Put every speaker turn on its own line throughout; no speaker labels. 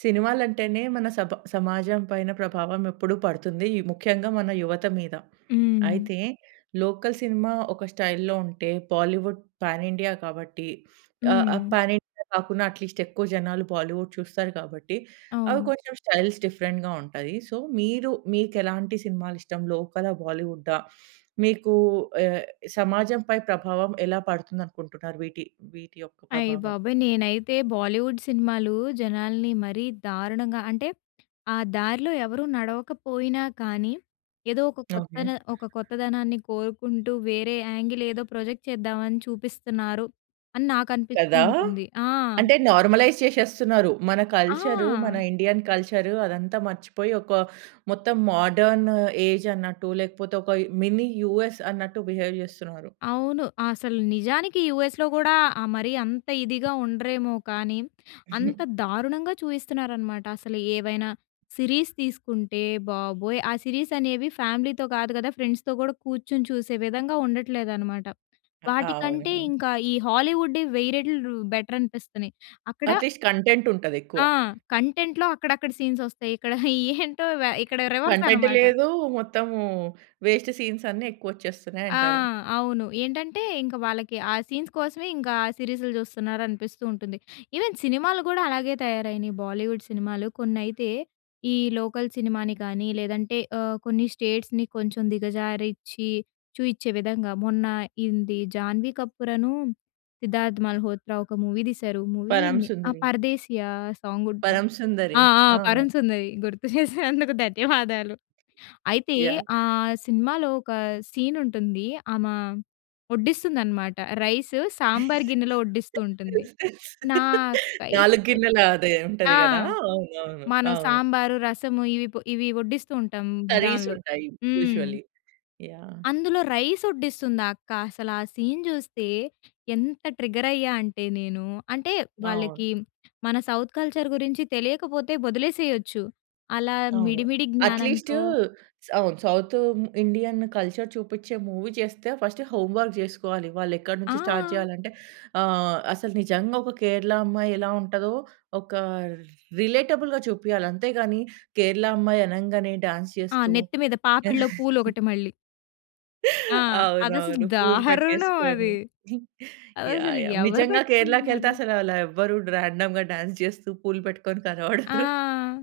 సినిమాలు అంటేనే మన సబ సమాజం పైన ప్రభావం ఎప్పుడు పడుతుంది. ముఖ్యంగా మన యువత మీద.
హ్మ్.
అయితే లోకల్ సినిమా ఒక స్టైల్‌లో ఉంటే బాలీవుడ్ పాన్ ఇండియా కాబట్టి ఆహ్, ఆహ్,
హ్మ్.
పాన్ ఇండియా కాకున్నా అట్లీస్ట్ ఎక్కువ జనాలు బాలీవుడ్ చూస్తారు కాబట్టి అవి
అవును.
కొంచెం స్టైల్స్ డిఫరెంట్‌గా ఉంటాయి. సో మీరు మీకు ఎలాంటి సినిమాలు ఇష్టం? లోకలా? బాలీవుడా? మీకు ఆహ్, సమాజం పై ప్రభావం ఎలా పడుతుంది అనుకుంటున్నారు వీటి వీటి యొక్క
అయ్య
ప్రభావం?
బాబోయ్! నేనైతే బాలీవుడ్ సినిమాలు జనాల్ని మరీ దారుణంగా అంటే, ఆ దారిలో ఎవరు నడవకపోయినా కానీ ఏదో ఒక కొత్త
ఓకె.
న ఒక కొత్తదనాన్ని కోరుకుంటూ వేరే యాంగిల్ ఏదో ప్రాజెక్ట్ చేద్దామని చూపిస్తున్నారు. అని నాకనిపిస్తూ
కదా!
ఉంటుంది. ఆ!
అంటే నార్మలైజ్ చేసేస్తున్నారు. మన కల్చర్ మన
ఆ!
ఇండియన్ కల్చర్ అదంతా మర్చిపోయి ఒక మొత్తం మాడర్న్ ఏజ్ అన్నట్టు లేకపోతే ఒక మిని యూఎస్ అన్నట్టు బిహేవ్ చేస్తున్నరు.
అవును. అసలు నిజానికి యూఎస్‌లో కూడా ఆహ్, మరి అంత ఇదిగా ఉండరేమో కానీ. అంత దారుణంగా చూయిస్తున్నారనమాట. అసలు ఏవైనా సిరీస్ తీసుకుంటే బాబోయ్! ఆ సిరీస్ అనేవి ఫ్యామిలీతో కాదు కదా ఫ్రెండ్స్‌తో కూడా కూర్చొని చూసే విధంగా ఉండట్లేదు అన్నమాట.
అ
వాటికంటే
అవును.
ఇంకా ఈ హాలీవుడ్ వెయ్యి రెట్లు బెటర్ అనిపిస్తున్నాయి అక్కడ
అట్లీస్ట్ కంటెంట్ ఉంటది ఎక్కువ.
ఆ! కంటెంట్‌లో అక్కడక్కడ సీన్స్ ఒస్తాయి. ఇక్కడ ఏంటో వె ఇక్కడ రివర్స్
కంటెంట్
అన్నమాట.
లేదు. మొత్తము వేస్ట్ సీన్స్ అన్నీ ఎక్కువ వచ్చేస్తున్నాయి
ఆ!
అంటారు.
అవును. ఏంటంటే ఇంక వాళ్ళకి ఆ సీన్స్ కోసమే ఇంకా సిరీస్‌లు చూస్తున్నారు అనిపిస్తూ ఉంటుంది. ఈవెన్ సినిమాలు కూడా అలాగే తయారైనాయి. బాలీవుడ్ సినిమాలు కొన్నైతే ఈ లోకల్ సినిమాని కానీ లేదంటే ఆహ్. కొన్ని స్టేట్స్‌ని కొంచెం దిగజారించి చూపించే విధంగా మొన్న ఇంది జాన్వీ కపూర‌ను, సిద్ధార్థ్ మల్హోత్రా ఒక మూవీ తీశారు, మూవీ
'పరమ
ఆ
సుందరి'.
'పరదేశీయ' సాంగ్ ఉంటుంది. ఆ!
'పరమసుందరి'.
ఆ! 'పరం
ఆ!
సుందరి' గుర్తు చేసినందుకు ధన్యవాదాలు. అయితే
యాహ్!
ఆ సినిమాలో ఒక సీన్ ఉంటుంది. ఆమ వడ్డిస్తుంది అన్నమాట. రైస్ సాంబార్ గిన్నెలో వడ్డిస్తూ ఉంటుంది. నాకైతే
4 గిన్నెల అదే ఉంటది
ఆ!
కదా! అవును, అవును.
మనం
అవును.
సాంబారు, రసము ఇవి ఇవి వడ్డిస్తూ ఉంటాం
కర్రీస్
దానిలో.
ఉంటాయి.
హ్మ్.
యూజువల్లీ. యాహ్!
అందులో రైస్ వడ్డిస్తుంది ఆ అక్క అసల ఆ సీన్ చూస్తే ఎంత ట్రిగ్గర్ అయ్యా అంటే నేను, అంటే
అవును.
వాళ్ళకి మన సౌత్ కల్చర్ గురించి తెలియకపోతే వదిలేసేయొచ్చు. అలా
అవును.
మిడి మిడి
అట్లీస్ట్
జ్ఞానంతో
సౌ సౌత్ ఇండియన్ కల్చర్ చూపించే మూవీ చేస్తే ఫస్ట్ హోమ్ వర్క్ చేసుకోవాలి. వాళ్ళు ఎక్కడి నుంచి స్టార్ట్
ఆ!
చేయాలి అంటే, ఆహ్, అసలు నిజంగా ఒక కేరళ అమ్మాయి ఎలా ఉంటదో ఒక రిలేటబుల్‌గా చూపియాలి. అంతేగాని కేరళ అమ్మాయి అనంగానే డాన్స్
ఆ!
చేస్తూ
నెత్తి మీద. పాపిడిలో పూలు ఒకటి మళ్ళీ. ఆ! అదసలు
అవునవును. పూలు
దారుణం
పెట్టేసుకొని.
అది!
యాహ్!
అదసలు
యాహ్!
ఎవరు
నిజంగా కేరళకి వెళ్తే
పెట్టుకుంటున్నారు?
అసలలా ఎవ్వరుండరు. రాండమ్‌గా డాన్స్ చేస్తూ పూలు పెట్టుకొని కనపడరు.
ఆ!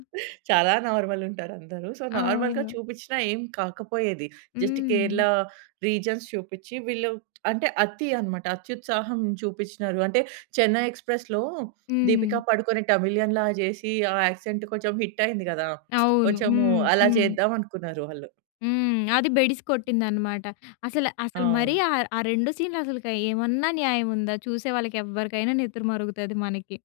చాలా నార్మల్ ఉంటారు అందరు. సో నార్మల్‌గా
అవును.
చూపించిన ఏమి కాకపోయేది, జస్ట్
హ్మ్.
కేరళ రీజన్స్ చూపించి వీళ్ళు అంటే అతి అన్నమాట. అత్యుత్సాహం చూపించినారు. అంటే 'చెన్నై ఎక్స్‌ప్రెస్‌'లో దీపిక
హ్మ్.
పడుకొనె తమిళియన్‌లాగా చేసి ఆ యాక్సెంట్ కొంచెం హిట్ అయింది కదా!
అవును.
కొంచెం
హ్మ్.
అలా
హ్మ్.
చేద్దాం అనుకున్నారు వాళ్ళు.
హ్మ్. అది బెడిసి కొట్టిందన్నమాట. అసలు అసలు మరి
అవును.
ఆహ్, ఆ 2 సీన్‌లు అసలుకు ఏమన్నా న్యాయం ఉందా? చూసే వాళ్ళకి ఎవ్వరికైనా నెత్తురు మరుగుతది మనకి.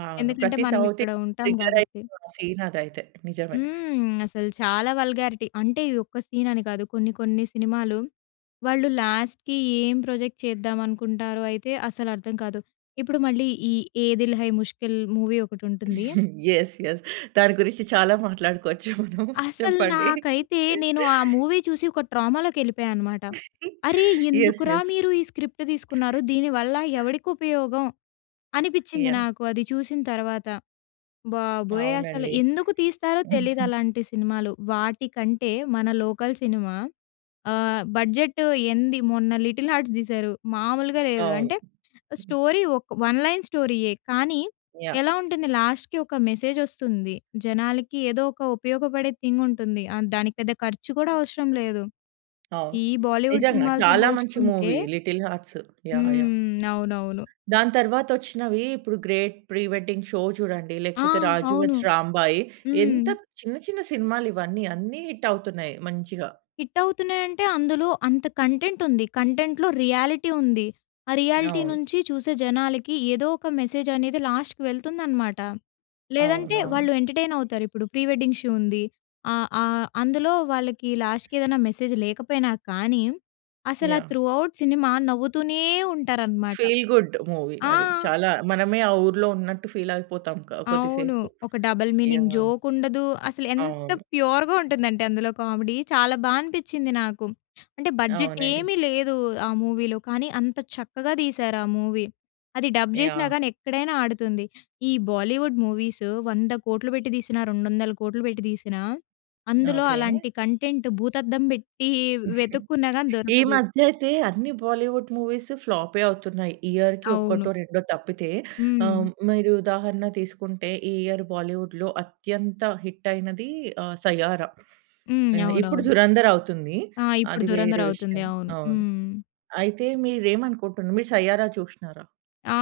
అవును
ఎందుకంటే
ప్రతి
మనం
సౌత్
ఇక్కడ
ఇండియన్
ఉంటాం
ట్రిగ్గర్ అయ్యే
కాబట్టి.
సీన్ అదైతే! నిజమే.
హ్మ్. అసలు చాలా వల్గారిటీ. అంటే ఈ ఒక్క సీన్ అని కాదు. కొన్ని కొన్ని సినిమాలు వాళ్ళు లాస్ట్‌కి ఏం ప్రొజెక్ట్ చేద్దాం అనుకుంటారో అయితే అసలు అర్థం కాదు. ఇప్పుడు మళ్ళీ ఈ 'ఏ దిల్ హై ముష్కిల్' మూవీ ఒకటి ఉంటుంది.
Yes, yes. దాని గురించి చాలా మాట్లాడుకోవచ్చు మనం
అసలు
చెప్పండి.
నాకైతే నేను ఆ మూవీ చూసి ఒక ట్రామాలోకి వెళ్ళిపోయానన్నమాట. "అరే!
యెస్,
ఎందుకురా
యెస్.
మీరు ఈ స్క్రిప్ట్ తీసుకున్నారు! దీనివల్ల ఎవడికి ఉపయోగం?" అనిపించింది
యాహ్!
నాకు అది చూసిన తర్వాత. బాబోయ్! అసలు
అవునండి.
ఎందుకు తీస్తారో తెలీదలాంటి సినిమాలు. వాటికంటే మన లోకల్ సినిమా ఆహ్, బడ్జెట్ ఎంది మొన్న 'లిటిల్ హార్ట్స్' తీసారు మామూలుగా లేదు.
అవును.
అంటే స్టోరీ ఒక వన్ లైన్ స్టోరీయే. కానీ
యాహ్!
ఎలా ఉంటుంది లాస్ట్‌కీ ఒక మెసేజ్ వస్తుంది. జనాలకి ఏదో ఒక ఉపయోగపడే థింగ్ ఉంటుంది. ఆహ్, దానికి పెద్ద ఖర్చు కూడా అవసరం లేదు.
అవును.
ఈ బాలీవుడ్
నిజంగా
సినిమాలతో
చాలా మంచి
పోల్చుకుంటే
movie 'little hearts'. Yeah! Yeah!
హ్మ్. అవునవును.
దాని తరువాతొచ్చినవి ఇప్పుడు 'గ్రేట్ ప్రి వెడ్డింగ్ షో' చూడండి,
ఆ!
లేకపోతే 'రాజు
అవును.
వెడ్స్ రాంబాయి' ఎంత
హ్మ్.
చిన్న చిన్న సినిమాలు ఇవన్నీ. అన్ని హిట్ అవుతున్నాయి మంచిగా.
హిట్ అవుతున్నాయి అంటే, అందులో అంత కంటెంట్ ఉంది! కంటెంట్‌లో రియాలిటీ ఉంది. ఆ రియాలిటీ
అవును.
నుంచి చూసే జనాలకి ఏదో ఒక మెసేజ్ అనేది లాస్ట్‌కి వెళ్తుందన్నమాట. లేదంటే
అవునవును.
వాళ్ళు ఎంటర్‌టైన్ అవుతారు. ఇప్పుడు 'ప్రీ వెడ్డింగ్ షో' ఉంది. ఆహ్, ఆహ్, అందులో వాళ్ళకి లాస్ట్‌కి ఏదైనా మెసేజ్ లేకపోయినా కానీ అసలు ఆహ్,
యాహ్!
త్రూ ఔట్ సినిమా నవ్వుతూనే ఉంటారన్నమాట.
ఫీల్ గుడ్ మూవీ
ఆ!
అది. చాలా మనమే ఆ ఊర్లో ఉన్నట్టు ఫీల్ అయిపోతాం క కొద్ది
అవును.
సేపు.
ఒక డబుల్ మీనింగ్
యాహ్!
జోక్ ఉండదు. అసలు ఎంత
అవును.
ప్యూర్‌గా ఉంటుందంటే అందులో కామెడీ చాలా బాగా అనిపించింది నాకు. అంటే బడ్జెట్
అవునండి.
ఏమీ లేదు ఆ మూవీలో. కానీ అంత చక్కగా తీశారు ఆ మూవీ. అది డబ్ చేసినా
యాహ్!
కానీ ఎక్కడైనా ఆడుతుంది. ఈ బాలీవుడ్ బాలీవుడ్ మూవీస్ 100 కోట్లు పెట్టి తీసినా, 200 కోట్లు పెట్టి తీసినా, అందులో
ఓకే.
అలాంటి కంటెంట్ భూతద్దం పెట్టి వెతుక్కున్నా గాని
ఈ
దొరకదు.
మధ్య అయితే అన్ని బాలీవుడ్ మూవీస్ ఫ్లాపే అవుతున్నాయి. ఇయర్‌కి
అవును.
ఒకటో, రెండో తప్పితే.
హ్మ్.
ఆహ్, మీరు ఉదాహరణ తీసుకుంటే ఈ ఇయర్ బాలీవుడ్‌లో అత్యంత హిట్ అయినది ఆహ్, 'సయ్యారా'.
హ్మ్.
ఆహ్, ఇప్పుడు
అవునవును.
'దురంధర్' అవుతుంది.
ఆ! ఇప్పుడు
అది వేరే
'దురంధర్' అవుతుంది.
విషయం.
అవును.
అవును.
హ్మ్.
అయితే మీరేమనుకుంటున్నారు? మీరు 'సయ్యారా' చూసినారా?
ఆ!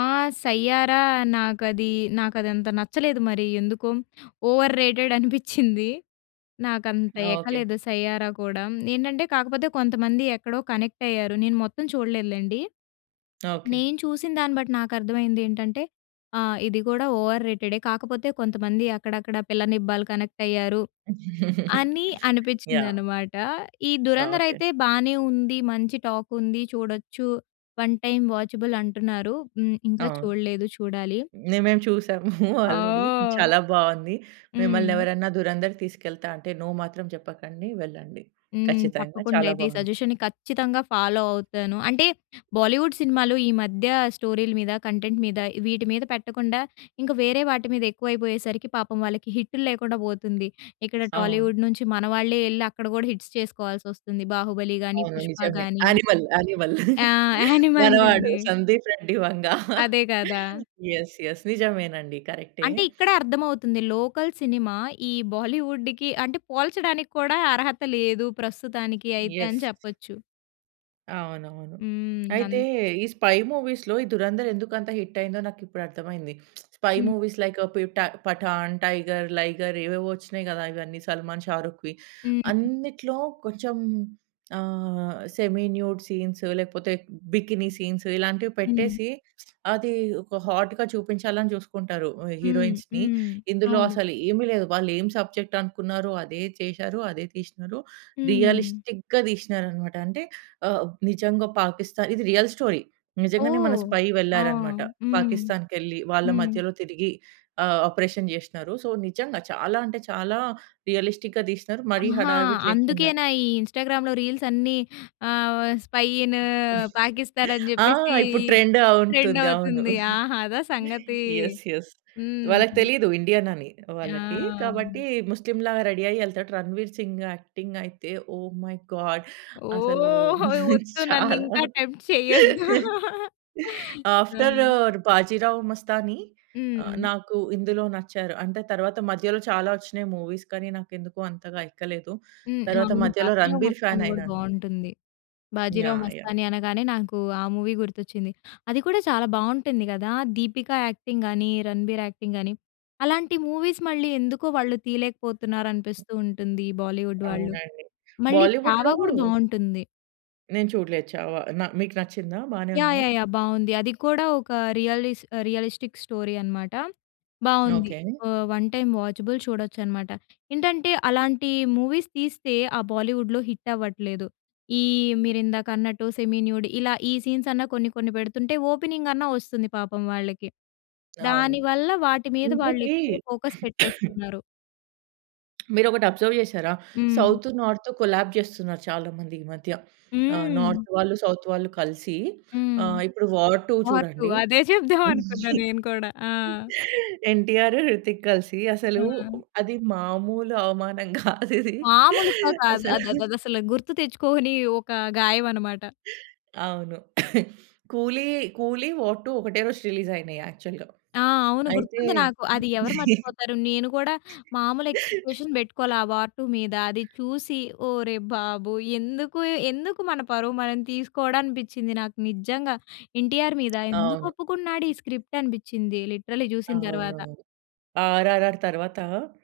'సయ్యారా' నాకది నాకదంత నచ్చలేదు. మరి ఎందుకొ ఓవర్ రేటెడ్ అనిపించింది. నాకు అంత
ఓకే.
ఎక్కలేదు 'సయ్యారా' కూడా. ఏంటంటే, కాకపోతే కొంతమంది ఎక్కడో కనెక్ట్ అయ్యారు. నేను మొత్తం చూడలేదులెండి.
ఓకే.
నేను చూసిన దాన్ని బట్టి, నాకు అర్థమైంది ఏంటంటే ఆ! ఇది కూడా ఓవర్ రేటె‌డే. కాకపోతే కొంతమంది అక్కడక్కడ, పిల్ల నిబా‌లు కనెక్ట్ అయ్యారు, అని
యాహ్!
అనిపించిందన్నమాట. ఈ 'ధురంధర్'
ఓకే.
అయితే బానే ఉంది, మంచి టాకుంది, చూడచ్చు. వన్ టైమ్ వాచబుల్ అంటున్నారు హ్మ్. ఇంకా
ఆ!
చూడలేదు. చూడాలి.
మేమేం చూసాము ఆల్రెడీ.
ఓహ్!
చాలా బావుంది. మిమ్మల్ని
హ్మ్.
ఎవరన్నా 'ధురంధర్‌కి' తీసుకెళ్తా అంటే, నో మాత్రం చెప్పకండి, వెళ్ళండి.
హ్మ్.
ఖచ్చితంగా
తప్పకుండా
చాలా
అయితే ఈ
బావుంది.
సజెషన్‌ని ఖచ్చితంగా ఫాలో అవుతాను. అంటే, బాలీవుడ్ సినిమాలు ఈ మధ్య స్టోరీలు మీద, కంటెంట్ మీద వీటి మీద పెట్టకుండా, ఇంకా వేరే వాటి మీద ఎక్కువైపోయేసరికి పాపం వాళ్ళకి హిట్‌లు లేకుండా పోతుంది. ఇక్కడ
అవును.
టాలీవుడ్ నుంచి మన వాళ్ళే ఎళ్లి అక్కడ కూడా హిట్‌స్ చేసుకోవాల్సి వస్తుంది. 'బాహుబలి' గాని,
అవును.
'పుష్ప'
నిజమే.
గాని,
'యానిమల్ యానిమల్'
ఆహ్, యానిమల్‌
మనవాడు
గాని
సందీప్ రెడ్డి వంగ.
అదే కదా!
యెస్! యెస్! నిజమేనండి. కరె‌క్టే.
అంటే ఇక్కడ అర్థమవుతుంది. లోకల్ సినిమా, ఈ బాలీవుడ్‌కి అంటే, పోల్చడానికి కూడా అర్హత లేదు ప్రస్తుతానికి అయితే అని
యెస్!
చెప్పొచ్చు.
అవునవును.
హ్మ్.
అయితే
అన్
ఈ స్పై మూవీస్‌లో ఈ 'దురంధర్' ఎందుకంత హిట్ అయిందో నాకిప్పుడు అర్థమైంది. Spy
hmm.
మూవీస్ లైక్ పి‌ఠా 'పఠాన్', 'టైగర్', 'లైగర్' ఏవేవో వచ్చినాయి గదా! ఇవన్నీ 'సల్మాన్', 'షారుఖ్‌వి'.
హ్మ్.
అన్నిట్లో కొంచెం ఆహ్, సెమీ న్యూడ్ సీన్స్ లేకపోతే బికిని సీన్స్ ఇలాంటివి
హ్మ్.
పెట్టేసి, అది ఒక హాట్‌గా చూపించాలని చూసుకుంటారు.
హ్మ్.
హీరోయిన్స్‌‌ని.
హ్మ్.
ఇందులో
అవును.
అసలేంమి లేదు. వాళ్ళు ఏం సబ్జెక్ట్ అనుకున్నారో, అదే చేసారు, అదే తీసినారు.
హ్మ్.
రియలిస్టిక్‌గా తీసినారన్నమాట. అంటే ఆహ్, నిజంగా పాకిస్థాన్, ఇది రియల్ స్టోరీ, నిజంగానే మన
ఓహ్!
స్పై
ఆహ్,
వెళ్లారన్నమాట.
హ్మ్.
పాకిస్థాన్‌కెళ్లి వాళ్ళ
హ్మ్.
మధ్యలో తిరిగి ఆ ఆపరేషన్ చేసినా‌రు. సో నిజంగా చాలా, అంటే చాలా రియలిస్టిక్‌‌‌‌‌‌‌‌‌‌‌గా తీసినరు మరీ
ఆహా!
హడావిడి లేకుండా.
అందుకేనా ఈ ఇన్‌స్టా‌గ్రామ్‌లో రీల్స్ అన్నీ ఆహ్, వ స్పై ఇన్ పాకిస్తాన్ అని
ఆ!
జెప్పేసి
ఇప్పుడు ట్రెండే అవున్‌తుంది.
ట్రెండవుతుంది.
అవును.
ఆహా! అదా సంగతి!
యెస్. యెస్. వాళ్ళకి
హ్మ్.
తెలియదు ఇండియన్ అని వాళ్ళకి.
ఆ!
కాబట్టి ముస్లిం లాగా రెడీ అయ్యి యె‌‌‌ళ్తాడు. 'రణవీర్ సింగ్' యాక్టింగ్ అయితే, ఒహ్ మై గాడ్! అసలు
ఓహ్‌! హోయ్! వద్దు
చాలా.
నన్నింకా టెంప్ట్ చెయ్యొద్దు.
ఆఫ్టర్
హ్మ్.
'బాజీరావు మస్తాని',
హ్మ్.
నాకు ఇందులో నచ్చారు. అంటే తర్వాత మధ్యలో చాలా వచ్చినాయి మూవీస్. కానీ నాకు ఎందుకో అంతగా ఎక్కలేదు.
హ్మ్.
తరువాత
అవును
మధ్యలో
'బాజీరావు
'రణబీర్' ఫాన్
మస్తాని' గూడా
అయినాను.
బావుం‌టుంది. 'బాజీరావు
యాహ్! యాహ్!
మస్తాని' అనగానే నాకు ఆ మూవీ గుర్తొచ్చింది. అది కూడా చాలా బావుంటుంది గదా! 'దీపిక' యాక్టింగ్ గాని, 'రణబీర్' యాక్టింగ్ గాని అలాంటి మూవీస్ మళ్ళీ ఎందుకో వాళ్ళు తీయలేకపోతున్నారు అనిపిస్తుంటుంది. ఈ బాలీవుడ్ వాళ్ళు.
అవునండి.
మళ్ళీ 'చావా'
బాలీవుడ్‌‌‌లో
గూడా బాగుంటుంది.
నేను చూడలేదు 'చావా' నా మీకు నచ్చిందా? బానే
యాహ్!
ఉందా?
యాహ్! యాహ్! బాగుంది. అది కూడా ఒక రియలిస్ రియలిస్టిక్ స్టోరీ అనమాట. బాగుంది.
ఓకె.
ఆహ్, 1 టైమ్ వాచబుల్ చూడొచ్చు అనమాట. ఏంటంటే అలాంటి మూవీస్ తీస్తే ఆ బాలీవుడ్‌లో హిట్ అవ్వట్లేదు ఈ మీరిందాక అన్నట్టు సెమీ న్యూడ్ ఇలా ఈ సీన్స్ అన్న కొన్ని, కొన్ని పెడుతుంటే ఓపెనింగ్ అన్నా వస్తుంది పాపం వాళ్ళకి.
అవును.
దానివల్ల వాటి మీద
ఇంకోటి
వాళ్ళు ఎక్కువ ఫోకస్ పెట్టేస్తున్నారు.
మీరు ఒకటి అబ్జర్వ్ చేశారా?
హ్మ్.
సౌత్, నార్త్ కొలాప్స్ చేస్తున్నారు చాలా మంది ఈ మధ్య. ఆహ్,
హ్మ్.
నార్త్ వాళ్ళు సౌత్ వాళ్ళు కలిసి
హ్మ్.
ఆహ్, ఇప్పుడు వార్ 2
వార్ 2
చూడండి.
అదే చెప్దాం అనుకున్నా నేను కూడా.
'ఎన్‌టిఆర్', 'హృతిక్' కలిసి అసలు
ఆ!
అది మామూలు అవమానం కాదది
మాములుగా కాదు.
అసలా.
అది అదసలు, గుర్తు తెచ్చుకోని ఒక గాయం అనమాట.
అవును. కూలీ 'కూలి', వార్ 2 ఒకటే రోజు రిలీజ్ అయినాయి యాక్చువల్‌గా.
ఆ! అవును.
అయితే
గుర్తుంది నాకు. అది ఎవరు మర్చిపోతారు. నేను కూడా మామూలు ఎక్స్‌పెక్టేషన్స్ పెట్టుకోలే వార్ 2. మీద. అది చూసి ఒరేయ్ బాబు! ఎందుకు, ఎందుకు మన పరువు మనం తీసుకోవడం అనిపించింది నాకు నిజంగా. ఎన్టీఆర్ మీద ఎందుకు
అవును.
ఒప్పుకున్నాడు ఈ స్క్రిప్ట్. అనిపించింది లిటరల్లీ చూసిన తర్వాత.
అవునవును. 'ఆర్‌‌ఆర్‌‌ఆర్' తరువాత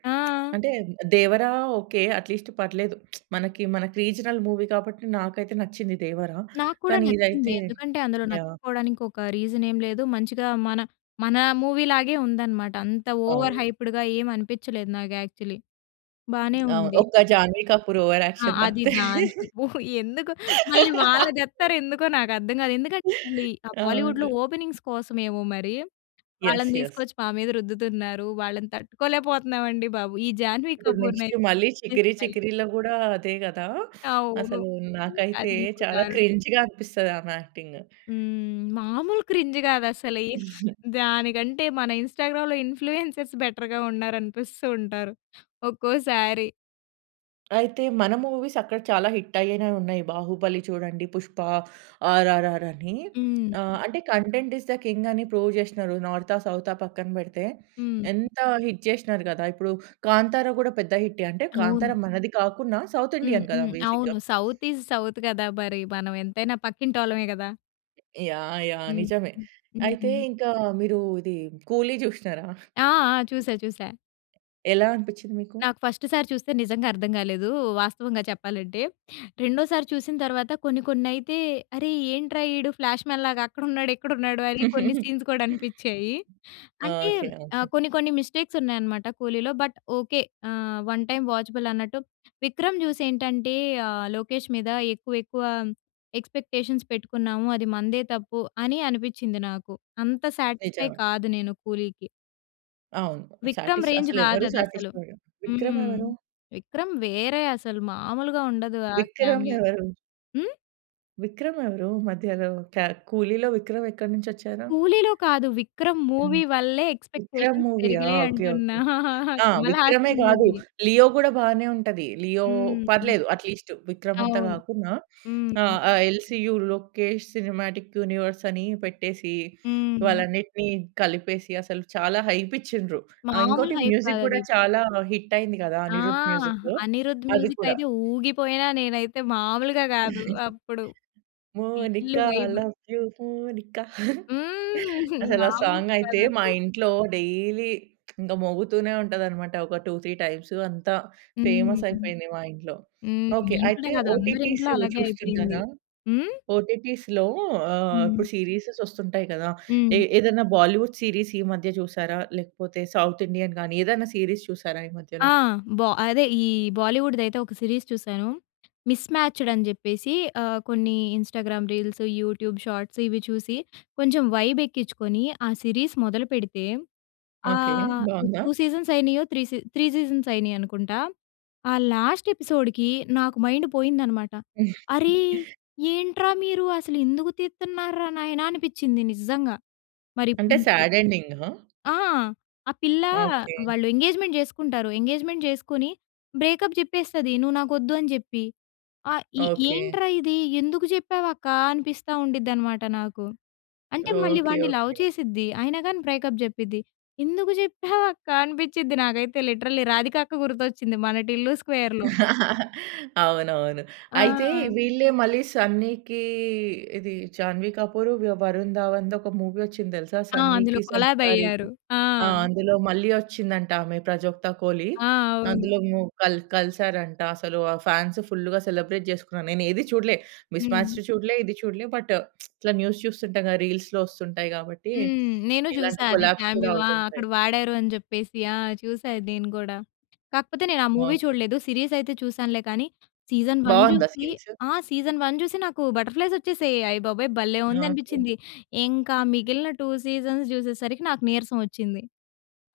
ఆ!
అంటే దేవరా ఒకె, అట్లీస్ట్ పర్లేదు. మనకి, మనకి రీజనల్ మూవీ కాబట్టి నాకైతే నచ్చింది దేవరా
నాకు కూడా
కానీ
నచ్చింది.
ఇదైతే
ఎందుకంటే అందులో
యాహ్!
నచ్చకపోవడానికి ఒక రీజన్ ఏమి లేదు. మంచిగా మన, మన మూవీ లాగే ఉందన్నమాట. అంత ఓవర్
అవును.
హైప్డ్‌గా ఏమి అనిపించలేదు నాకు యాక్చువల్లీ. బానే
అవును.
ఉంది.
ఒక్క 'జాహ్నవి కపూర్' ఓవర్
ఆ!
యాక్షన్
అది
తప్పితే.
దాని ఓహ్! ఎందుకు మళ్ళీ వాళ్ళని దెత్తారు ఎందుకో నాకు అర్థం కాదు. ఎందుకంటే ఆ బాలీవుడ్‌లో
అవును.
ఓపెనింగ్స్ కోసమేమో మరి.
యెస్
వాళ్ళని
యెస్.
తీసుకొచ్చి మా మీద రుద్దుతున్నారు, వాళ్ళని తట్టుకోలేకపోతున్నాం అండి బాబు! ఈ జాహ్నవి
ఇప్పుడు నెక్స్ట్
కపూర్‌నైతే
మళ్ళీ 'చికిరి చికిరిలో' కూడా అదే కదా!
అవును.
అసలు నాకైతే చాలా
[unintelligible]
క్రింజ్‌గా అనిపిస్తది ఆమె యాక్టింగ్.
హ్మ్. మామూలు క్రింజ్ కాదు అసలే! దానికంటే మన ఇన్స్టాగ్రామ్‌లో ఇన్ఫ్లుయెన్సర్స్ బెటర్‌గా ఉన్నారు అనిపిస్తూ ఉంటారు. ఒక్కోసారి.
అయితే మన మూవీస్ అక్కడ చాలా హిట్ అయ్యేనవి ఉన్నాయి. 'బాహుబలి' చూడండి 'పుష్ప, ఆర్ఆర్' అని
హ్మ్.
ఆహ్, అంటే కంటెంట్ ఇస్ ద కింగ్ అని ప్రూవ్ చేసినారు. నార్తా? సౌతా? పక్కన పెడితే.
హ్మ్.
ఎంత హిట్ చేసినారు కదా! ఇప్పుడు 'కాంతార' కూడా పెద్ద హిట్టే అంటే,
అవును.
'కాంతారా' మనది కాకుండా సౌత్
హ్మ్,
ఇండియన్ కదా!
హ్మ్.
బేసిక్‌గా.
అవును సౌత్ ఇస్ సౌత్ కదా! మరి మనం ఎంతైనా పక్కింటోళ్ళమే కదా!
యాహ్! యాహ్!
హ్మ్.
నిజమే.
హ్మ్. హుహు.
అయితే ఇంకా మీరు ఇది 'కూలి' చూశ్నారా?
ఆ! ఆ! చూసా, చూసా.
ఎలా అనిపించింది మీకు?
నాకు ఫస్ట్ సారి చూస్తే నిజంగా అర్థం కాలేదు, వాస్తవంగా చెప్పాలంటే. రెండోసారి చూసిన తర్వాత కొన్ని, కొన్ని అయితే, "అరే! ఏంట్రా ఈడు ఫ్లాష్మన్ లాగా అక్కడున్నాడు, ఇక్కడున్నాడు అని కొన్ని సీన్స్ కూడా అనిపించాయి. అంటే
ఓకె, ఓకె.
ఆహ్, కొన్ని కొన్ని మిస్టేక్స్ ఉన్నాయన్నమాట కూలీలో బట్ ఓకె ఆహ్, 1 టైమ్ వాచబుల్ అన్నట్టు 'విక్రమ్' చూసి ఏంటంటే ఆహ్, లోకేష్ మీద ఎక్కువ, ఎక్కువ ఎక్స్పెక్టేషన్స్ పెట్టుకున్నాము అది మనదే తప్పు అని అనిపించింది నాకు. అంత సాటిస్ఫై
నిజమే.
కాదు నేను కూలీకి.
అవును.
'విక్రమ్'
సాటిస్ఫై
రేంజ్
అసలు
కాదు
ఎవరు
అది అసలు.
సాటిస్ఫైడ్ విక్రమ్
హ్మ్.
ఎవరు?
'విక్రమ్' వేరే అసలు మాములుగా ఉండదు ఆ
విక్రమ్
కామియో.
ఎవరు?
హ్మ్?
విక్రమ్ ఎవరు మధ్యలో? క్యా 'కూలీలో' విక్రమ్ ఎక్కడి నుంచి వచ్చారు?
'కూలీ‌లో' కాదు. 'విక్రమ్'
హ్మ్.
మూవీ వల్లే
విక్రమ్
ఎక్స్‌పెక్టేషన్స్
మూవీయా
పెరిగాయి
ఓకే. ఓకే.
అంటున్నా.
ఆ!
'కమల్
'విక్రమే'
హాసన్'
కాదు.
మూవీ.
'లియో' కూడా బానే ఉంటది. 'లియో'
హ్మ్.
పర్లేదు అట్లీస్టు. విక్రమ్ అంత
అవును.
కాకున్నా ఆహ్,
హ్మ్.
ఆ ఎల్సీయూ లోకేష్ సినిమాటిక్ యూనివర్స్ అని పెట్టేసి వాళ్ళ
హ్మ్.
అన్నిటిని కలిపేసి అసలు చాలా హైప్ ఇచ్చిండ్రు. ఆ!
మామూలు
ఇంకోటి
హైప్ కాదు
మ్యూజిక్ కూడా
అది.
చాలా హిట్ అయింది కదా!
ఆ!
అనిరుద్ మ్యూజికు.
'అనిరుద్'
అది
మ్యూజిక్
కూడా.
అయితే ఊగిపోయినా నేనైతే మామూలుగా కాదు. అప్పుడు full
Monica
vibe.
Love you Monica
హ్మ్.
అసలు ఆ
మాములు
సాంగ్ అయితే
కాదండి.
మా
హ్మ్.
ఇంట్లో డైలీ ఇంకా మోగుతూనే ఉంటది అన్నమాట. ఒక 2, 3 టైమ్సు. అంత
హ్మ్.
ఫేమస్
హ్మ్.
అయిపోయింది మా ఇంట్లో.
హ్మ్. మీ
ఓకే
ఇంట్లోనే
అయితే
కాదు. అందరి
ఓటిటీస్
ఇంట్లో అలాగే అయిపోయింది.
చూస్తుంటారా?
హ్మ్?
ఓటిటీస్‌లో ఆహ్,
హ్మ్.
ఇప్పుడు సీరీసస్ వస్తుంటాయి కదా!
హ్మ్.
ఏ ఏదైనా బాలీవుడ్ సీరీస్ ఈ మధ్య చూసారా? లేకపోతే సౌత్ ఇండియన్ గాని ఏదైనా సీరీస్ చూసారా ఈ
ఆ!
మధ్యలో?
బా అదే ఈ బాలీవుడ్‌ది అయితే ఒక సిరీస్ చూసాను. మిస్‌మ్యాచ్‌డ్ అని చెప్పేసి ఆహ్, కొన్ని ఇంస్టాగ్రామ్ రీల్స్, యూట్యూబ్ షార్ట్స్ ఇవి చూసి కొంచెం వైబ్ ఎక్కించుకొని ఆ సిరీస్ మొదలుపెడితే
ఓకే
ఆహ్,
బావుందా?
2 సీజన్స్ అయినాయో? త్రీ సీ త్రీ సీజన్స్ అయినాయి అనుకుంటా. ఆ లాస్ట్ ఎపిసోడ్‌కి నాకు మైండ్ పోయిందన్నమాట. "అరే ఏంట్రా మీరు అసలు ఎందుకు తీతున్నారా నాయనా?", అనిపించింది నిజంగా. మరి ఇప్పుడు
అంటే
ఇంకా
సాడ్ ఎండింగ్‌గా?
ఆ! ఆ పిల్ల
ఓకే.
వాళ్ళు ఎంగేజ్మెంట్ చేసుకుంటారు. ఎంగేజ్మెంట్ చేసుకొని బ్రేకప్ చెప్పేస్తది "నువ్వు నాకు వద్దు", అని చెప్పి, అ ఇ
ఓకే.
ఏంట్రా ఇది? ఎందుకు చెప్పావు అక్క? అనిపిస్తా ఉండిద్ది అన్నమాట నాకు. అంటే మళ్ళీ
ఓకే.
వాడిని లవ్
ఓకే.
చేసిద్ది. అయినా కాని బ్రేకప్ చెప్పిద్ది. ఎందుకు చెప్పావు అక్క? అనిపించిద్ది. నాకైతే లిటరల్లీ రాధిక అక్క గుర్తొచ్చింది మన 'టిల్లు స్క్వేర్‌లో'.
అవునవును.
ఆ!
అయితే వీళ్ళే మళ్ళీ 'సన్నీకి' ఇది 'జాహ్నవి కపూర్', వి 'వరుణ్ ధావన్‌ది' ఒక మూవీ వచ్చింది తెలుసా?
ఆ! అందులో
'సన్నీ‌కి'
కొలాబ్
సంస్కారికి.
అయ్యారు. ఆ!
ఆ! అందులో మళ్ళీ వచ్చిందంట ఆమె 'ప్రజోక్త కోలి'.
ఆ! అవును.
అందులో మో కల్ కలిసారంట. అసలు ఆ ఫాన్స్ ఫుల్‌గా సెలబ్రేట్ చేసుకున్నారు. నేను ఏది చూడలే. మిస్
హ్మ్.
మ్యాచ్డ్ చూడలే. ఇది చూడలే. బట్టు ఇట్లా న్యూస్ చూస్తుంటాగా రీల్స్‌లో వస్తుంటాయి కాబట్టి
హ్మ్. నేను
ఇలాంటి
చూసా అది
కొలాబ్స్ కూడా
క్యామియో. ఆ!
అవుతుంటాయి.
అక్కడ వాడారు అనే చెప్పేసి. ఆ! చూసా ఇది నేను కూడా. కాకపోతే నేను ఆ మూవీ
ఓకే.
చూడలేదు సీరీస్ అయితే చూసానులే. కానీ సీజన్ 1
బావుందా
చూసి
సీరీసు?
ఆ! సీజన్ 1 చూసి నాకు బటర్ ఫ్లైస్ వచ్చేసాయి. అయ్యబాబోయ్! భలే ఉంది
ఓకే.
అనిపించింది. ఇంక మిగిలిన 2 సీజన్స్ చూసేసరికి నాకు నీరసం వచ్చింది.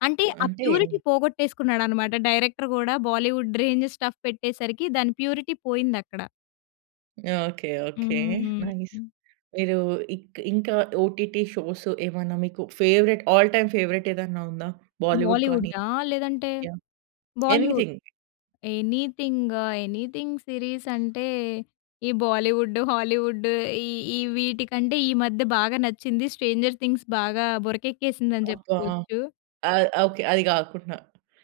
అంటే ఆ
అంటే
ప్యూరిటీ పోగొట్టేసుకున్నాడు అన్నమాట. డైరెక్టర్ కూడా బాలీవుడ్ రేంజ్ స్టఫ్ పెట్టేసరికి దాన్ని ప్యూరిటీ పోయింది అక్కడ.
ఓకె. ఓకె.
హ్మ్.
నైస్. మీరు ఇక్ ఇంకా ఓటీటి షోస్ ఏమన్నా మీకు ఫేవరైట్ ఆల్ టైమ్ ఫేవరైట్ ఏదన్నా ఉందా? బాలీవుడ్ కానీ.
బాలీవుడడా? లేదంటే,
యాహ్!
Bollywood.
Anything.
Anything, anything series అంటే, ఈ బాలీవుడ్డు, హాలీవుడ్డు, ఈ ఈ వీటికంటే ఈ మధ్య బాగా నచ్చింది. 'స్ట్రేంజర్ థింగ్స్' బాగా బురకక్కేసింది అని
అబ్బా!
చెప్పుకోవచ్చు.
ఆ! ఓకె. అది కాకున్నా.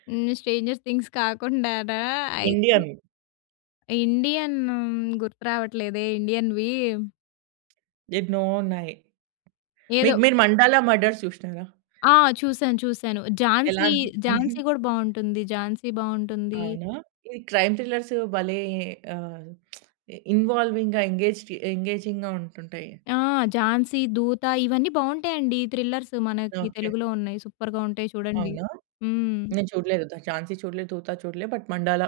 హ్మ్. స్ట్రేంజర్స్ థింగ్స్ కాకుండానా అయితే
ఇండియన్.
ఇండియన్ గుర్తు రావట్లేదే ఇండియన్‌వి.
ఎన్నో ఉన్నాయి.
ఏదో
మీకు మీరు 'మండాల మర్డర్స్' చూశ్నరా?
ఆ! చూసాను, చూసాను.
ఎలా
'ఝాన్సీ',
అనిపించింది?
'ఝాన్సీ' కూడా బాగుంటుంది. ఝాన్సీ బాగుంటుంది.
అవునా? ఈ క్రైమ్ థ్రిల్లర్స్ భలే ఆహ్, ఇన్వాల్వింగ్‌గా, ఎంగేజ్‌పి ఎంగేజింగ్‌గా ఉంటుంటయి.
ఆ 'ఝాన్సీ, దూత' ఇవన్నీ బాగుంటాయండి. థ్రిల్లర్స్ మనకి
ఓకె.
తెలుగులో ఉన్నాయి. సూపర్‌గా ఉంటాయి చూడండి.
అవునా?
హ్మ్.
నేను చూడలేదు 'ద ఝాన్సీ' చూడలే, 'దూత' చూడలే బట్, 'మండాల'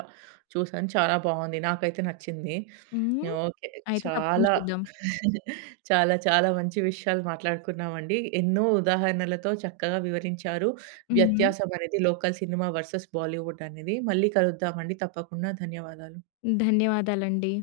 చూసా. చాలా బాగుంది. నాకైతే నచ్చింది.
హ్మ్,
ఓకె
అయితే తప్పకుండ
చాలా
చూద్దాం.
చాలా, చాలా మంచి విషయాలు మాట్లాడుకున్నామండి. ఎన్నో ఉదాహరణలతో చక్కగా వివరించారు.
హ్మ్.
వ్యత్యాసం అనేది లోకల్ సినిమా వెర్సస్ బాలీవుడ్ అనేది మళ్ళీ కలుద్దామండి. తప్పకుండా ధన్యవాదాలు.
ధన్యవాదాలండి